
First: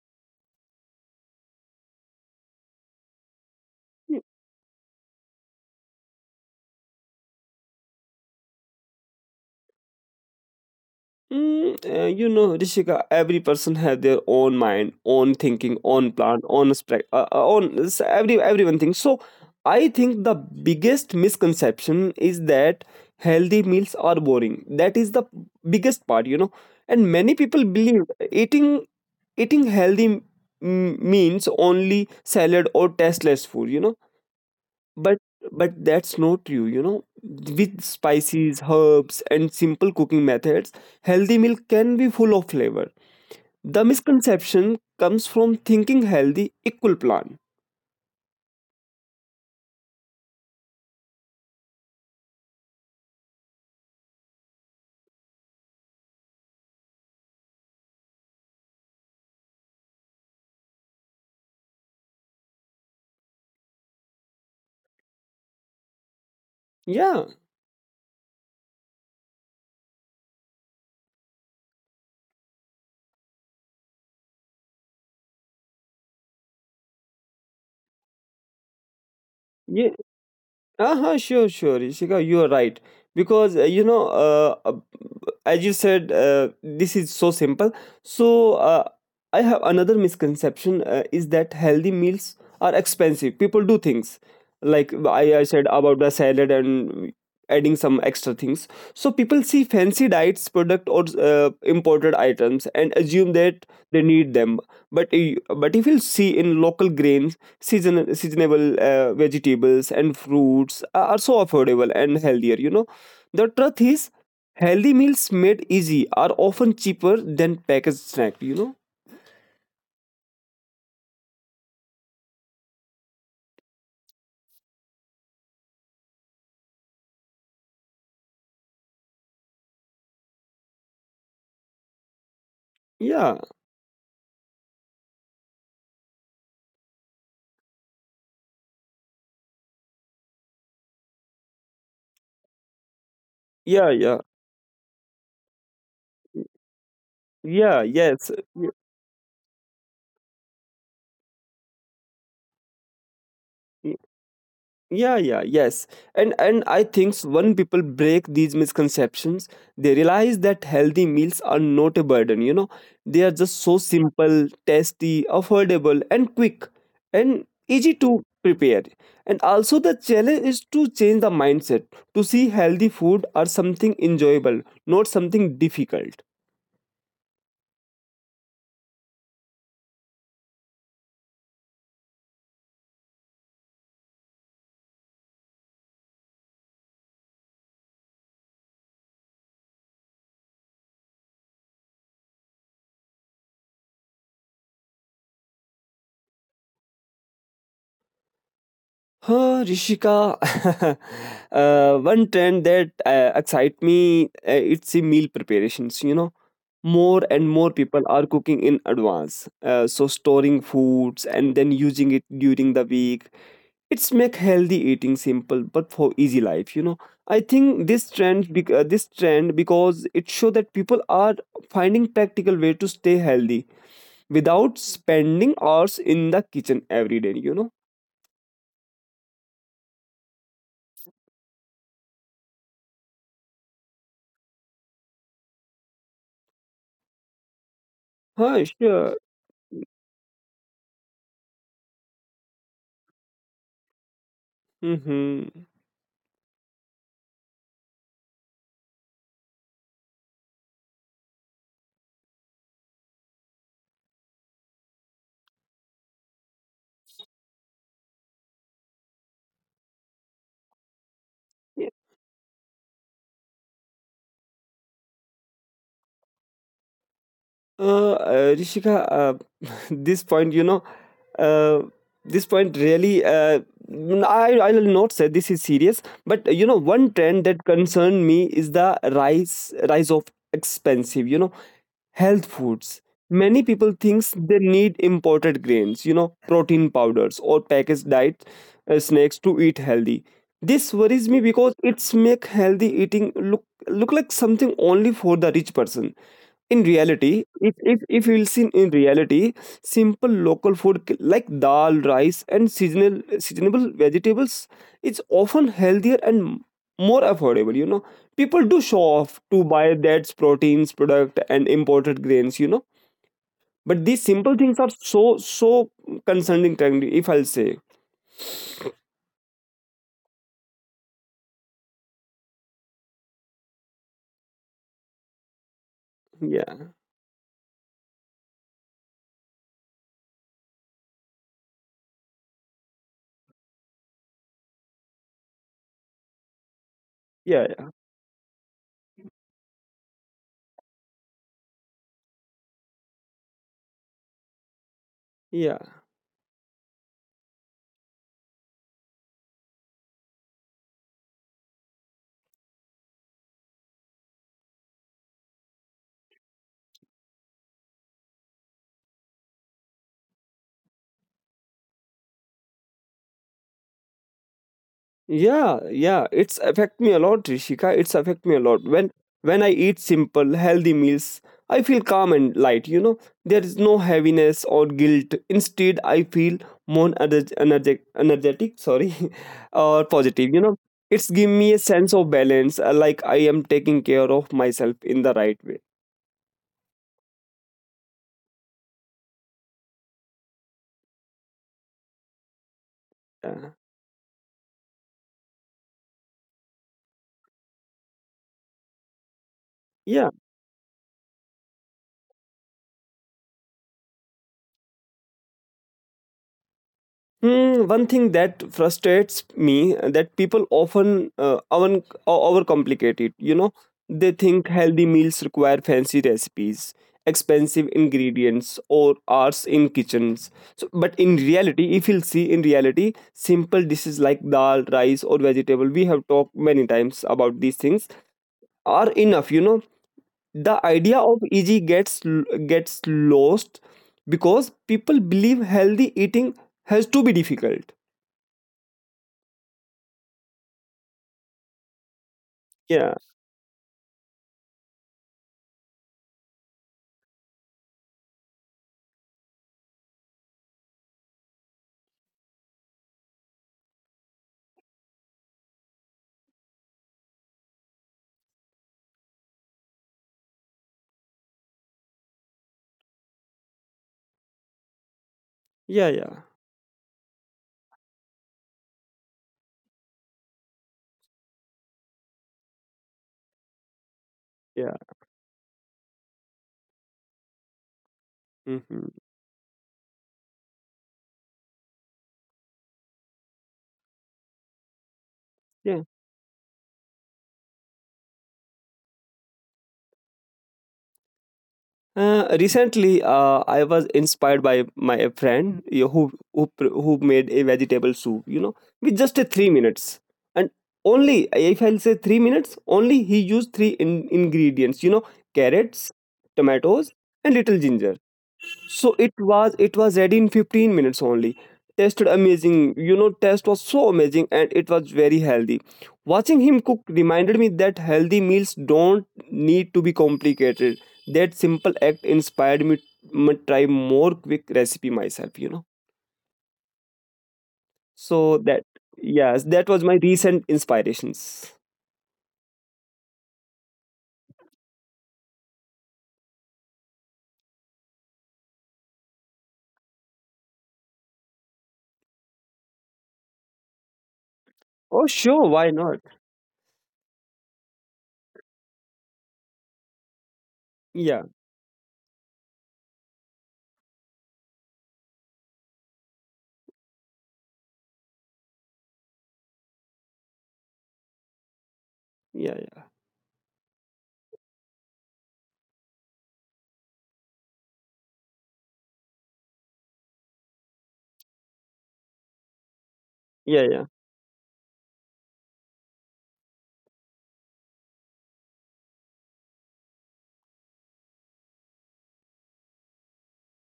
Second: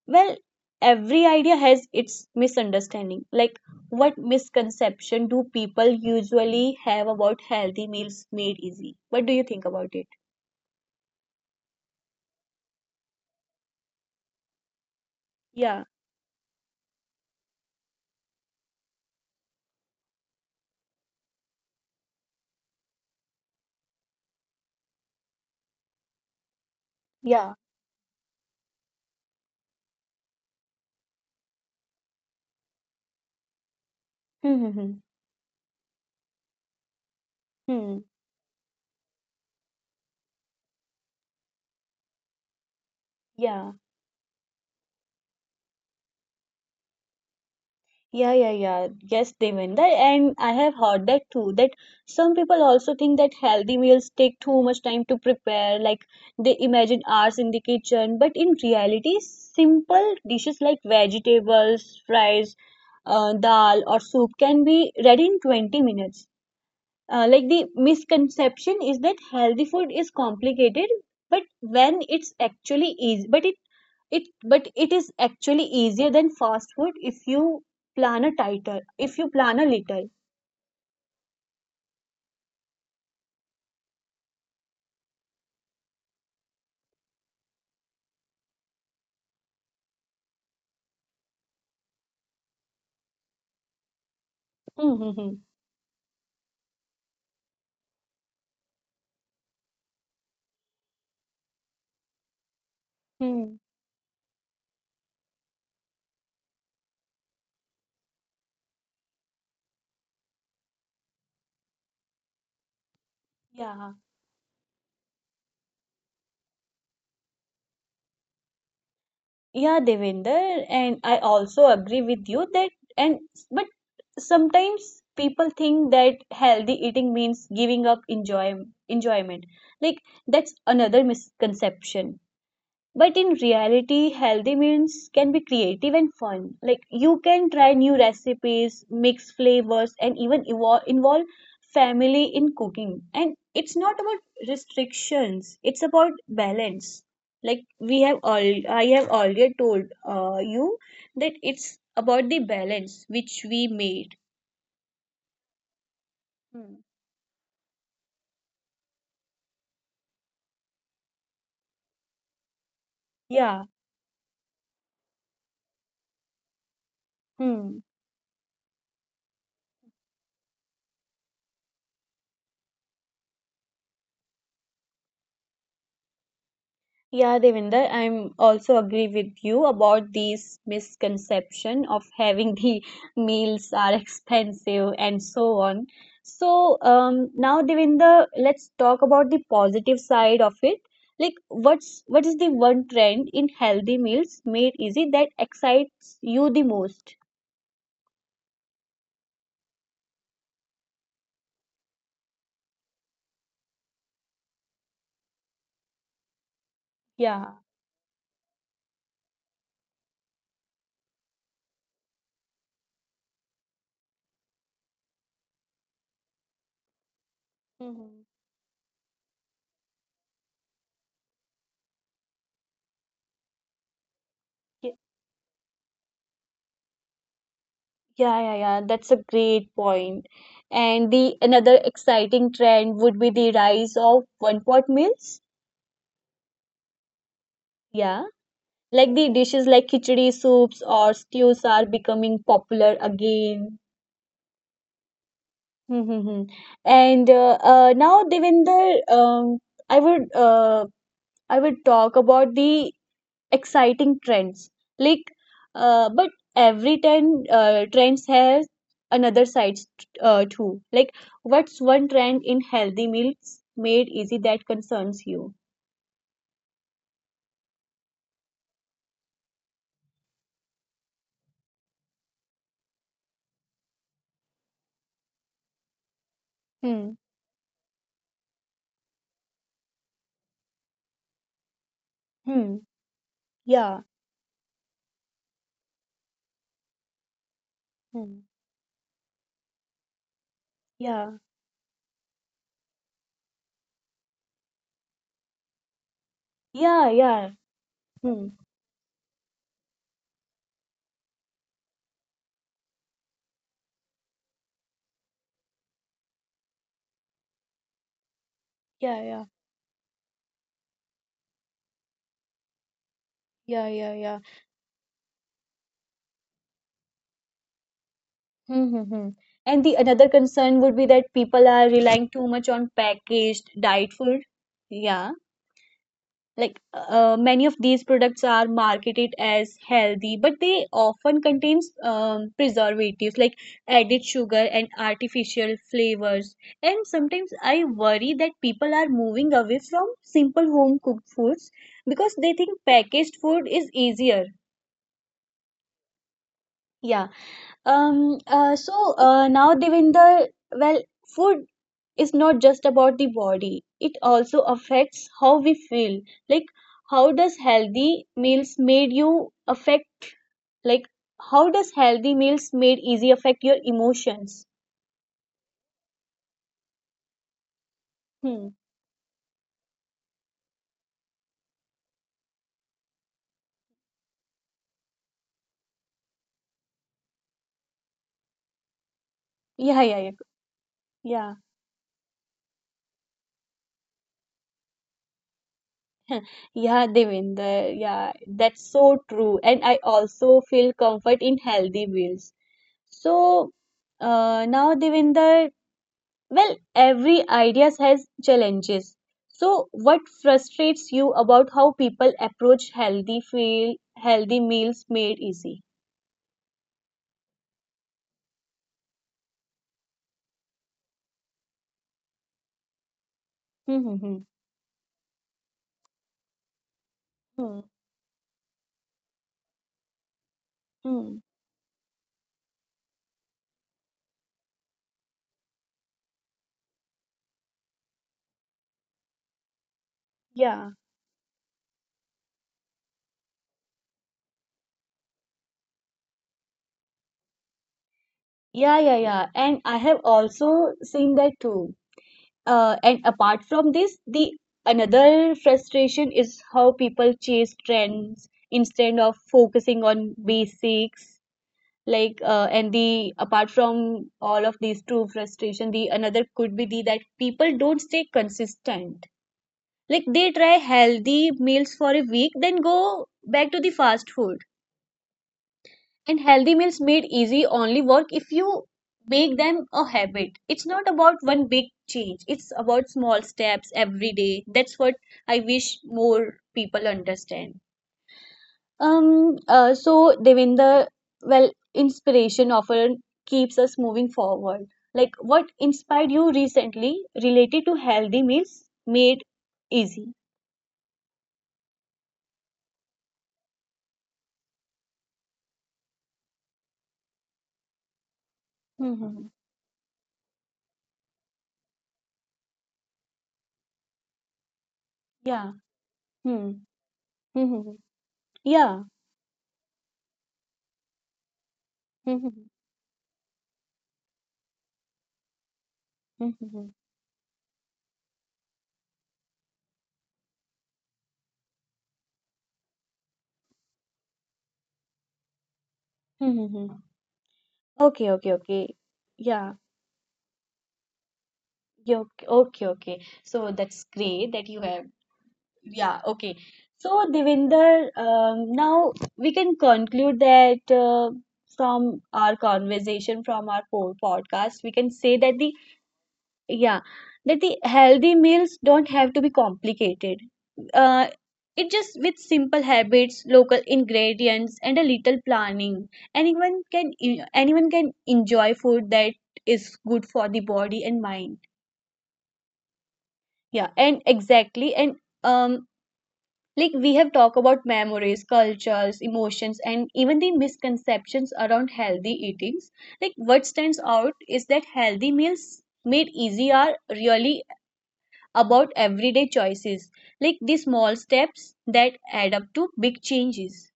Speaker 1: well, every idea has its misunderstanding. Like, what misconception do people usually have about healthy meals made easy? What do you think about it?
Speaker 2: Mm, uh, you know, Rishika, every person has their own mind, own thinking,
Speaker 1: Yeah.
Speaker 2: own plan, own spec, uh, uh, own s- every everyone thinks. So, I think the biggest misconception is that healthy meals are boring. That is the biggest part, you know. And many
Speaker 1: Yeah.
Speaker 2: people believe eating eating healthy m- means only salad or tasteless food. You know,
Speaker 1: Hmm. Hmm. Hmm.
Speaker 2: but but that's not true, you know. With
Speaker 1: Hmm.
Speaker 2: spices, herbs, and simple cooking methods, healthy meal can be full of flavor.
Speaker 1: Yeah.
Speaker 2: The misconception comes from thinking healthy equal plan.
Speaker 1: Yeah, yeah, yeah. Yes, they Devendra. And I have heard that too, that some people also think that healthy meals take too much time to prepare, like they imagine hours in the kitchen. But in reality, simple dishes like vegetables, fries, uh, dal, or soup can be ready in twenty minutes
Speaker 2: Yeah,
Speaker 1: uh, like the misconception is that healthy food is complicated, but when it's actually easy but it it but it is actually easier than fast food if you plan a tighter if you plan a
Speaker 2: yeah.
Speaker 1: little.
Speaker 2: Uh-huh, sure, sure, Ishika, you are right. Because, uh, you know, uh, uh, as you said, uh, this is so simple. So, uh, I have another misconception uh, is that healthy meals are expensive. People do things like I, I
Speaker 1: Mm-hmm.
Speaker 2: said about the salad and adding some extra things. So, people see fancy diets, product, or uh, imported items and assume
Speaker 1: Hmm.
Speaker 2: that they need them. But, i- but if you see in local grains, season seasonable uh, vegetables and fruits are are so affordable and healthier. You know, the truth
Speaker 1: Yeah,
Speaker 2: is, healthy meals made easy are often cheaper than packaged snack. You know,
Speaker 1: yeah, Devinder, and I also agree with you that and but sometimes people think that healthy eating means giving up enjoy enjoyment, like that's another misconception. But
Speaker 2: yeah,
Speaker 1: in reality, healthy meals can be creative and fun. Like you can try new recipes, mix flavors, and even evo- involve family in cooking. And it's
Speaker 2: yeah,
Speaker 1: not
Speaker 2: yeah,
Speaker 1: about restrictions, it's about balance. Like
Speaker 2: yeah.
Speaker 1: we have
Speaker 2: Yes,
Speaker 1: all, I have already told uh, you that it's about the balance which we made.
Speaker 2: yeah, yeah, yes. and and I
Speaker 1: Hmm.
Speaker 2: think when people break these misconceptions, they realize that healthy meals are not a burden, you know. They are just
Speaker 1: Yeah.
Speaker 2: so simple, tasty, affordable, and quick and
Speaker 1: Hmm.
Speaker 2: easy to prepare. And also the challenge is to change the mindset, to see healthy food as something enjoyable, not something difficult.
Speaker 1: Yeah, Devinder, I'm also agree with you about these misconception of having the meals are expensive and so on. So um, now, Devinder, let's talk about the positive side of it. Like, what's what is the one trend in healthy meals made easy that excites you the most?
Speaker 2: Huh, Rishika. Uh, one trend that uh, excites me uh, it's the meal preparations. You know, more and
Speaker 1: Yeah.
Speaker 2: more people are cooking in advance, uh, so storing foods and then using it during the week. It's make healthy eating simple, but for easy life. You know, I think this
Speaker 1: Hmm.
Speaker 2: trend, bec- uh, this trend, because it show that people are finding practical way to stay healthy without spending hours in the kitchen every day, you know.
Speaker 1: Yeah, yeah, yeah. That's a great point. And the another exciting trend would be the rise of one pot meals. Yeah.
Speaker 2: Huh. Sure.
Speaker 1: Like the dishes like khichdi, soups, or stews are becoming popular again.
Speaker 2: Mm-hmm.
Speaker 1: Hmm, hmm, hmm. And uh, uh, now, Devinder, um, I would uh, I would talk about the exciting trends. Like, uh, but every trend uh, trends has another side uh, too. Like, what's
Speaker 2: Yeah.
Speaker 1: one trend in healthy meals made easy that concerns you?
Speaker 2: Uh, uh, Rishika, uh, this point, you know, uh, this point really, uh, n- I, I will not say this is serious, but uh, you know,
Speaker 1: Hmm.
Speaker 2: one trend that concerned me is the rise rise of expensive, you know, health
Speaker 1: Hmm.
Speaker 2: foods. Many people
Speaker 1: Yeah.
Speaker 2: thinks they need imported grains, you know, protein powders or packaged
Speaker 1: Hmm.
Speaker 2: diet uh, snacks to eat healthy. This worries
Speaker 1: Yeah.
Speaker 2: me because it's make healthy eating look look like something only for the rich person. In
Speaker 1: Yeah.
Speaker 2: reality,
Speaker 1: Yeah.
Speaker 2: if if if
Speaker 1: Hmm.
Speaker 2: you'll see in reality, simple local food k- like dal, rice, and seasonal seasonable vegetables is often healthier and m- more affordable, you know. People do show
Speaker 1: Yeah. Yeah.
Speaker 2: off to buy that proteins product and imported grains, you know.
Speaker 1: Yeah, yeah,
Speaker 2: But these
Speaker 1: yeah.
Speaker 2: simple things are so so concerning technically, if I'll say.
Speaker 1: Mm-hmm. And the another concern would be that people are relying too much on packaged diet food. Yeah, like
Speaker 2: Yeah,
Speaker 1: uh, many of these products are marketed as healthy, but they often contains um, preservatives like added sugar and artificial flavors. And sometimes
Speaker 2: yeah,
Speaker 1: I
Speaker 2: yeah,
Speaker 1: worry that people are moving away from simple home cooked foods because they think packaged food is easier.
Speaker 2: yeah.
Speaker 1: Yeah. Um, uh, so uh, now, Devinder, well, food is not just about the body, it also affects how we feel. Like, how does healthy meals made you affect, like, how does healthy meals made easy affect your emotions?
Speaker 2: Yeah, yeah, it's affect me a lot, Rishika. It's affect me a
Speaker 1: Hmm.
Speaker 2: lot. When when I eat simple, healthy meals, I feel calm and light. You know, there is no heaviness or guilt. Instead, I feel more energetic, energetic, sorry, or
Speaker 1: Yeah, yeah,
Speaker 2: positive. You know, it's give
Speaker 1: yeah.
Speaker 2: me a sense of balance, uh, like I am taking care of myself in the right way.
Speaker 1: Yeah, yeah, Devinder. Yeah, that's so true. And I also feel comfort in healthy meals.
Speaker 2: Uh,
Speaker 1: So, uh, now, Devinder, well, every idea has challenges. So,
Speaker 2: yeah.
Speaker 1: what frustrates you about how people approach healthy feel, healthy meals made easy?
Speaker 2: Hmm, one thing that frustrates me uh, that people often uh, over- overcomplicate it. You know, they
Speaker 1: Mm-hmm.
Speaker 2: think healthy meals require fancy recipes,
Speaker 1: Hmm.
Speaker 2: expensive ingredients, or hours in kitchens. So, but in
Speaker 1: Hmm.
Speaker 2: reality, if you'll see in reality, simple dishes like dal, rice, or vegetable, we have talked many times about these things, are enough. You know, the
Speaker 1: Yeah.
Speaker 2: idea of easy gets gets lost because people believe healthy eating has to be difficult.
Speaker 1: Yeah, yeah, yeah. And I have also seen that too. Uh,
Speaker 2: Yeah,
Speaker 1: and apart from this, the another frustration is how people chase trends instead of focusing on basics. Like uh, and the apart from all of these two frustration, the another could be the that people don't stay consistent, like they try healthy meals for a week then go back to the fast food.
Speaker 2: yeah, yeah,
Speaker 1: And healthy meals made easy only work if you make them a habit. It's not about one big change, it's about small steps every
Speaker 2: yeah.
Speaker 1: day. That's what I wish more people understand.
Speaker 2: Hmm.
Speaker 1: Um, uh, so Devinder, well, inspiration often keeps us moving forward. Like,
Speaker 2: Yeah.
Speaker 1: what inspired you recently related to healthy meals made easy?
Speaker 2: Uh, recently, uh, I was inspired by my friend, you know, who who pr- who made a vegetable soup. You know, with just a three
Speaker 1: Mm-hmm.
Speaker 2: minutes, and only if I'll say three minutes, only he used three in- ingredients. You know,
Speaker 1: Yeah.
Speaker 2: carrots,
Speaker 1: Hmm.
Speaker 2: tomatoes, and little ginger.
Speaker 1: Mm-hmm.
Speaker 2: So it
Speaker 1: Yeah.
Speaker 2: was it was ready in fifteen minutes only. Tasted amazing.
Speaker 1: Mm-hmm.
Speaker 2: You know, taste was so amazing and it was very healthy. Watching him cook
Speaker 1: Mm-hmm.
Speaker 2: reminded me that healthy meals don't need to be complicated. That simple act inspired me to try more quick recipe myself, you know.
Speaker 1: Mm-hmm. Okay,
Speaker 2: So
Speaker 1: okay,
Speaker 2: that
Speaker 1: okay.
Speaker 2: yes,
Speaker 1: Yeah.
Speaker 2: that was my recent inspirations.
Speaker 1: Yeah, okay, okay, okay. So that's great that you have. Yeah, okay. So, Devinder, um, now we can conclude that uh, from our conversation, from our po- podcast, we can
Speaker 2: Oh
Speaker 1: say that
Speaker 2: sure,
Speaker 1: the
Speaker 2: why not?
Speaker 1: yeah that the healthy meals don't have to be complicated. Uh,
Speaker 2: Yeah,
Speaker 1: it just with simple habits, local ingredients, and a little planning, anyone can e- anyone can enjoy food that is good for the body and mind.
Speaker 2: yeah, yeah,
Speaker 1: Yeah, and exactly, and um like we have talked about memories, cultures, emotions, and even the misconceptions around healthy eatings. Like what
Speaker 2: yeah,
Speaker 1: stands
Speaker 2: yeah.
Speaker 1: out is that healthy meals made easy are really about everyday choices, like the small steps that add up to big changes.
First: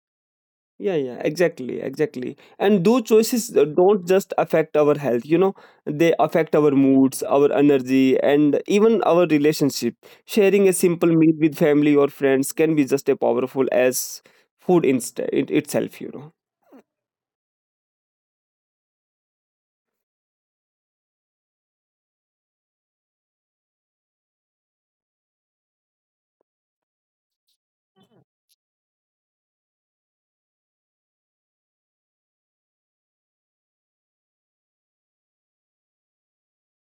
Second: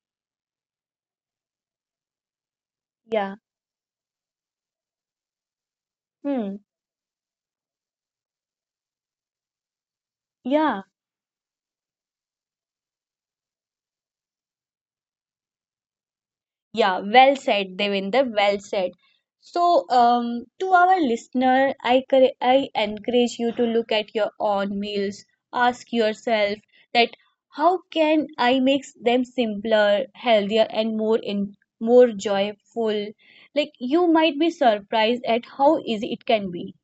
Speaker 2: Yeah, yeah, exactly, exactly. And those
Speaker 1: Yeah.
Speaker 2: choices uh, don't just affect our health, you know, they
Speaker 1: Hmm.
Speaker 2: affect our moods, our energy, and even our relationship. Sharing a
Speaker 1: Yeah.
Speaker 2: simple meal with family or friends can be just as powerful as food inst- it itself, you know.
Speaker 1: Yeah, well said, Devinder. Well said. So, um, to our listener, I, cor- I encourage you to look at your own meals. Ask yourself that how can I make them simpler, healthier, and more in more joyful? Like you might be surprised at how easy it can be.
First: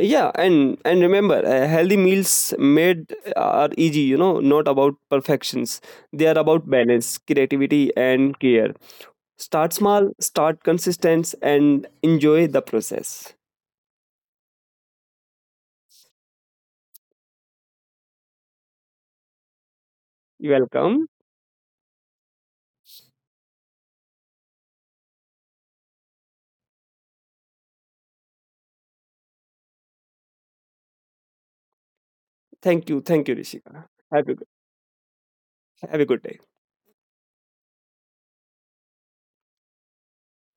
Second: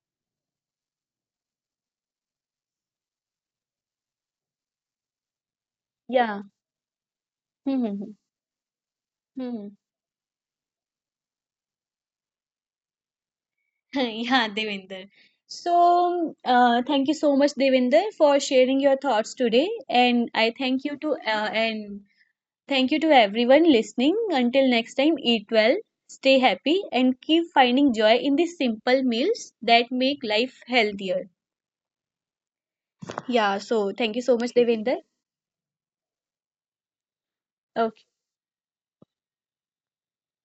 Speaker 2: Yeah, and and remember, uh, healthy meals made uh, are easy, you know, not about perfections. They are
Speaker 1: Yeah.
Speaker 2: about balance, creativity, and care. Start small, start consistent, and enjoy the process.
Speaker 1: Yeah, Devinder. So, uh, thank you so much, Devinder, for sharing your thoughts today. And I
Speaker 2: You're
Speaker 1: thank you
Speaker 2: welcome.
Speaker 1: to uh, and thank you to everyone listening. Until next time, eat well, stay happy, and keep finding joy in the simple meals that make life healthier.
Speaker 2: Thank you. Thank you,
Speaker 1: Yeah.
Speaker 2: Rishika.
Speaker 1: So,
Speaker 2: Have
Speaker 1: thank
Speaker 2: a
Speaker 1: you
Speaker 2: good,
Speaker 1: so much, Devinder.
Speaker 2: have a good day.
Speaker 1: Okay.